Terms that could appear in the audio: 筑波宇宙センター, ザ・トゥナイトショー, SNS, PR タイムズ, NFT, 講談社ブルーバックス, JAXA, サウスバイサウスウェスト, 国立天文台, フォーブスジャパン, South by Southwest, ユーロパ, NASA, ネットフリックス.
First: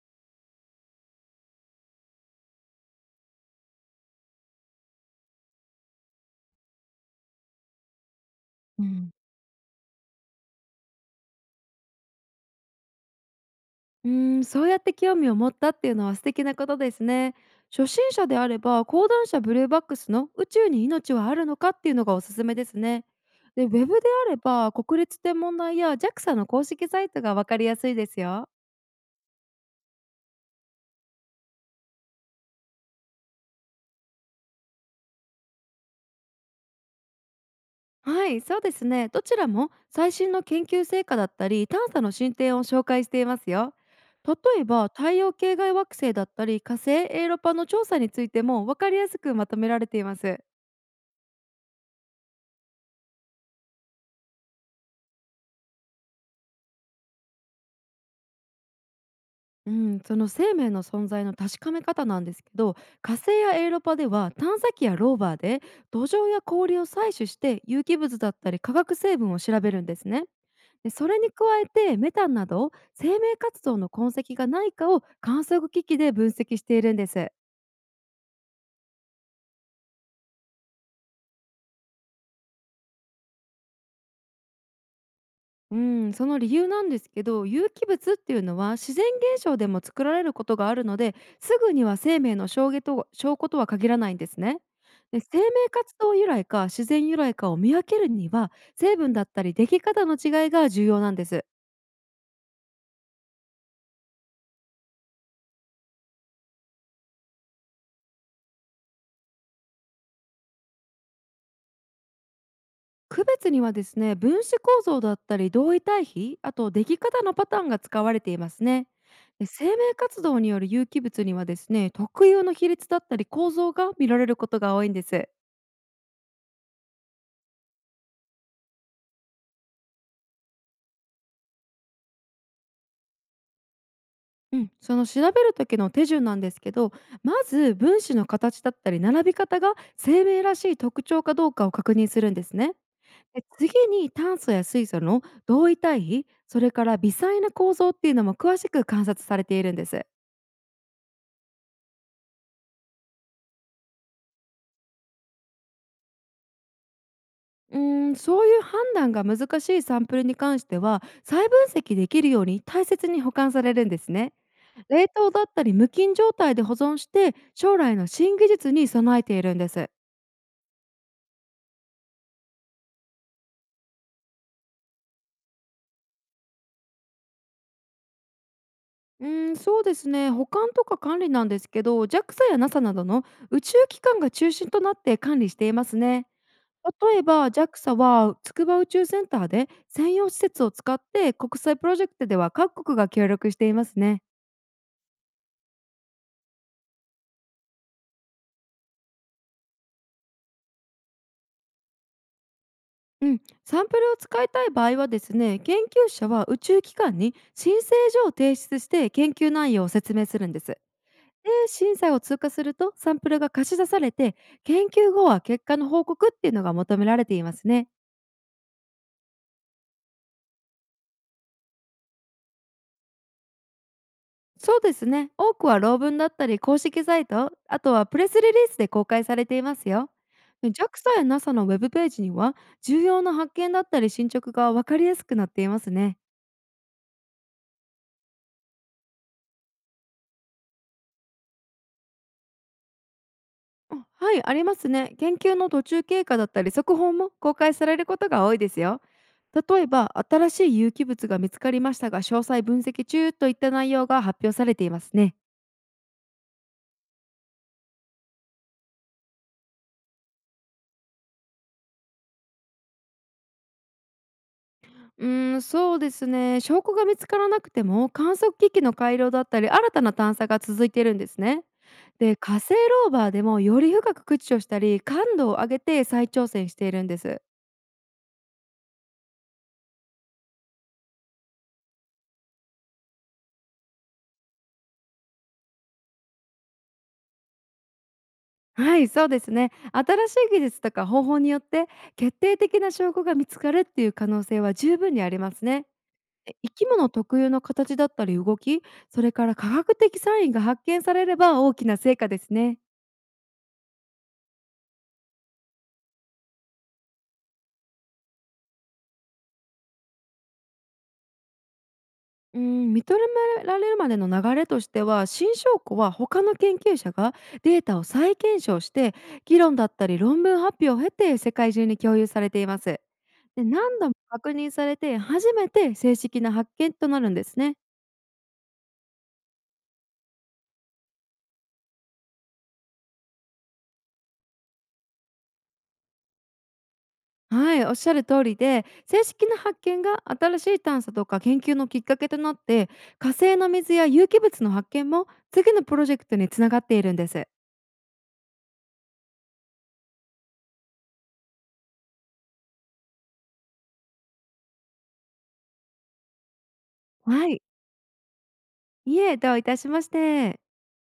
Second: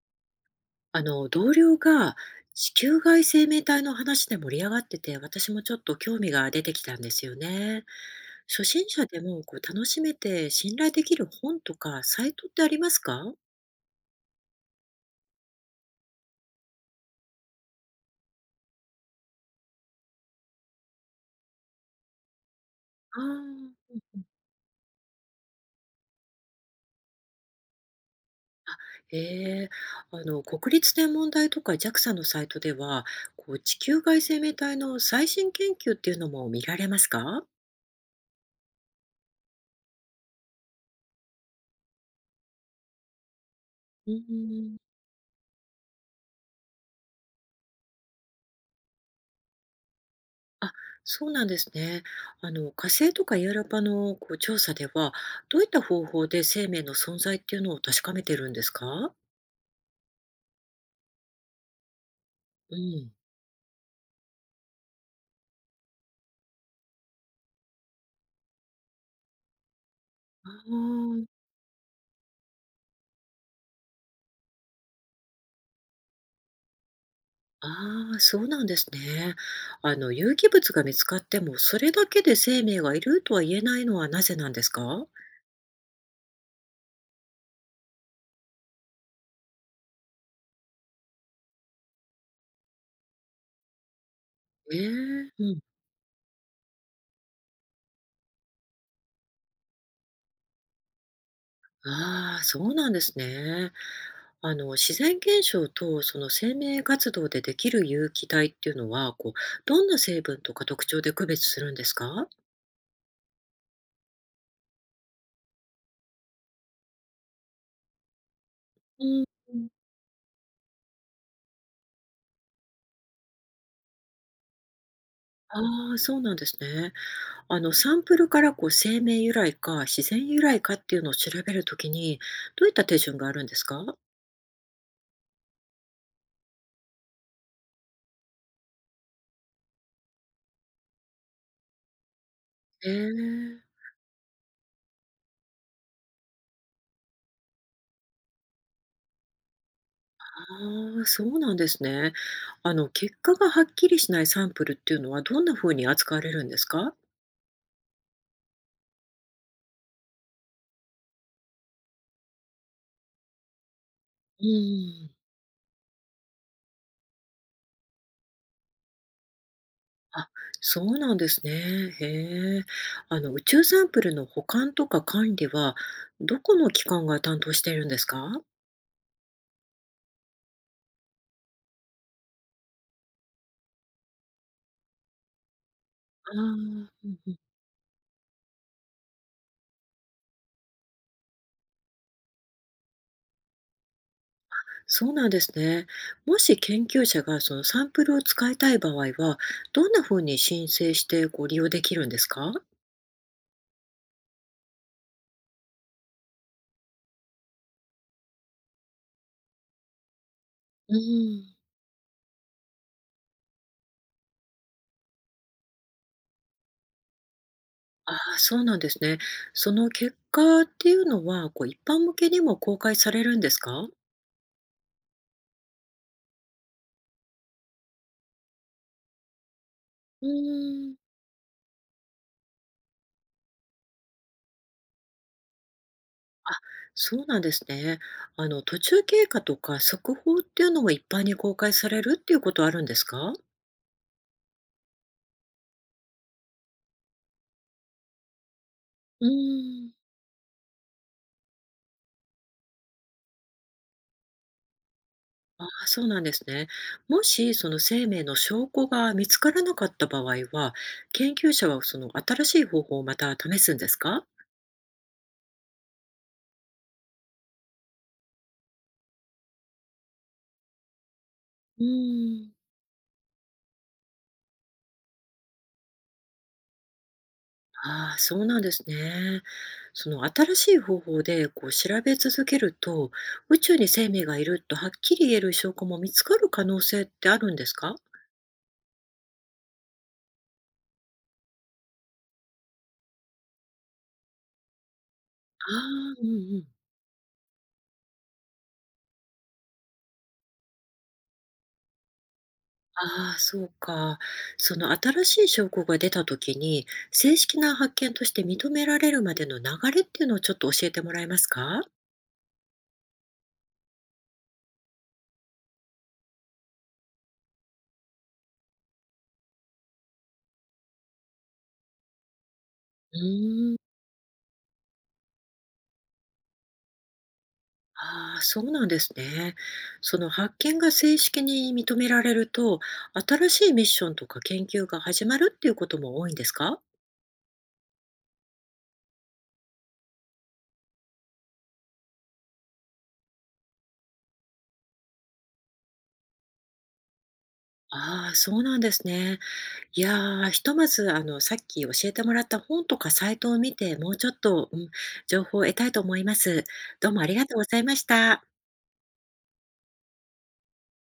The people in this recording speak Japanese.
同僚が地球外生命体の話で盛り上がってて、私もちょっと興味が出てきたんですよね。初う心者ん、でも楽しめて信頼できる本とかサイトってありますか？そうやって興味を持ったっていうのは素敵なことですね。初心者であれば講談社ブルーバックスの「宇宙に命はあるのか?」っていうのがおすすめですね。あでウェあ。ブであれば国立天文台や JAXA の公式サイトが分かりやすいですよ。ええ。国立天文台とか JAXA のサイトでは、地球外生命体の最新研究っていうのも見られますか？はい、そうですね。どちらも最新の研究成果だったり、探査の進展を紹介していますよ。う例えん。ば太陽系外惑星だったり、火星エーロパの調査についても分かりやすくまとめられています。あ、そうなんですね。火星とかユーロパの調査では、どういった方法で生命の存在っていうのを確かめてるんですか？うん、その生命の存在の確かめ方なんですけうど、ん。火星やエーロパでは探査機やローバーで土壌や氷を採取して、有機物だったり化学成分を調べるんですね。あでそれにー。加えて、メタンなど生命活動の痕跡がないかを観測機器で分析しているんです。あー、そうなんですね。有機物が見つかっても、それだけで生命がいるとは言えないのはなぜなんですか？うん、その理由なんですけど、有機物っていうのは自然現象でも作られることがあるので、すぐには生命の証拠とは限らないんですね。えでえ。生命うん。活動由来か自然由来かを見分けるには、成分だったり出来方の違いが重要なんです。ああ、そうなんですね。自然現象とその生命活動でできる有機体っていうのは、どんな成分とか特徴で区別するんですか？区別にはですね、分子構造だったり同位体比、あと出来方のパターンが使われていますね。うんでう生ん。命活動による有機物にはですね、特有の比率だったり構造が見られることが多いんです。ああ、そうなんですね。サンプルから生命由来か自然由来かっていうのを調べるときに、どういった手順があるんですか？うん、その調べる時の手順なんですけど、まず分子の形だったり並び方が生命らしい特徴かどうかを確認するんですね。えでえ。次に炭素や水素の同位体比、それから微細な構造っていうのも詳しく観察されているんです。ああ、そうなんですね。結果がはっきりしないサンプルっていうのはどんな風に扱われるんですか？そういう判断が難しいサンプルに関しては、再分析できるように大切に保管されるんですね。う冷ん。凍だったり無菌状態で保存して、将来の新技術に備えているんです。あ、そうなんですね。へえ。宇宙サンプルの保管とか管理は、どこの機関が担当しているんですか？うん、そうですね。保管とか管理なんですけど、JAXA や NASA などの宇宙機関が中心となって管理していますね。ああー、う例んえうん。ば JAXA は筑波宇宙センターで専用施設を使って、国際プロジェクトでは各国が協力していますね。そうなんですね。もし研究者がそのサンプルを使いたい場合は、どんなふうに申請してご利用できるんですか？うん、サンプルを使いたい場合はですね、研究者は宇宙機関に申請書を提出して、研究内容を説明するんです。で、うん。審査を通過するとサンプルが貸し出されて、研究後は結果の報告っていうのが求められていますね。ああ、そうなんですね。その結果っていうのは、こう一般向けにも公開されるんですか？そうですね。多くは論文だったり公式サイト、あとはプレスリリースで公開されていますよ。うで ーん。JAXA や NASA のウェブページには、重要な発見だったり進捗が分かりやすくなっていますね。そうなんですね。途中経過とか速報っていうのが一般に公開されるっていうことはあるんですか？あ、はい、ありますね。研究の途中経過だったり速報も公開されることが多いですよ。う例ーえん。ば、新しい有機物が見つかりましたが詳細分析中といった内容が発表されていますね。ああ、そうなんですね。もしその生命の証拠が見つからなかった場合は、研究者はその新しい方法をまた試すんですか？うーん、そうですね。証拠が見つからなくても、観測機器の改良だったり、新たな探査が続いているんですね。うで、ーん。火星ローバーでもより深く駆除したり、感度を上げて再挑戦しているんです。ああ、そうなんですね。その新しい方法で調べ続けると、宇宙に生命がいるとはっきり言える証拠も見つかる可能性ってあるんですか？はい、そうですね。新しい技術とか方法によって、決定的な証拠が見つかるっていう可能性は十分にありますね。ああー、うんでうん。生き物特有の形だったり動き、それから科学的サインが発見されれば大きな成果ですね。ああ、そうか。その新しい証拠が出た時に、正式な発見として認められるまでの流れっていうのをちょっと教えてもらえますか？うん、認められるまでの流れとしては、新証拠は他の研究者がデータを再検証して、議論だったり論文発表を経て世界中に共有されています。うでーん。何度も確認されて初めて正式な発見となるんですね。ああ、そうなんですね。その発見が正式に認められると、新しいミッションとか研究が始まるっていうことも多いんですか？はい、おっしゃる通りで、正式な発見が新しい探査とか研究のきっかけとなって、火星の水や有機物の発見も次のプロジェクトにつながっているんです。ああ、そうなんですね。いやー、ひとまずあのさっき教えてもらった本とかサイトを見て、もうちょっと、うん、情報を得たいと思います。どうもありがはとうい、ございました。いえ、どういたしまして。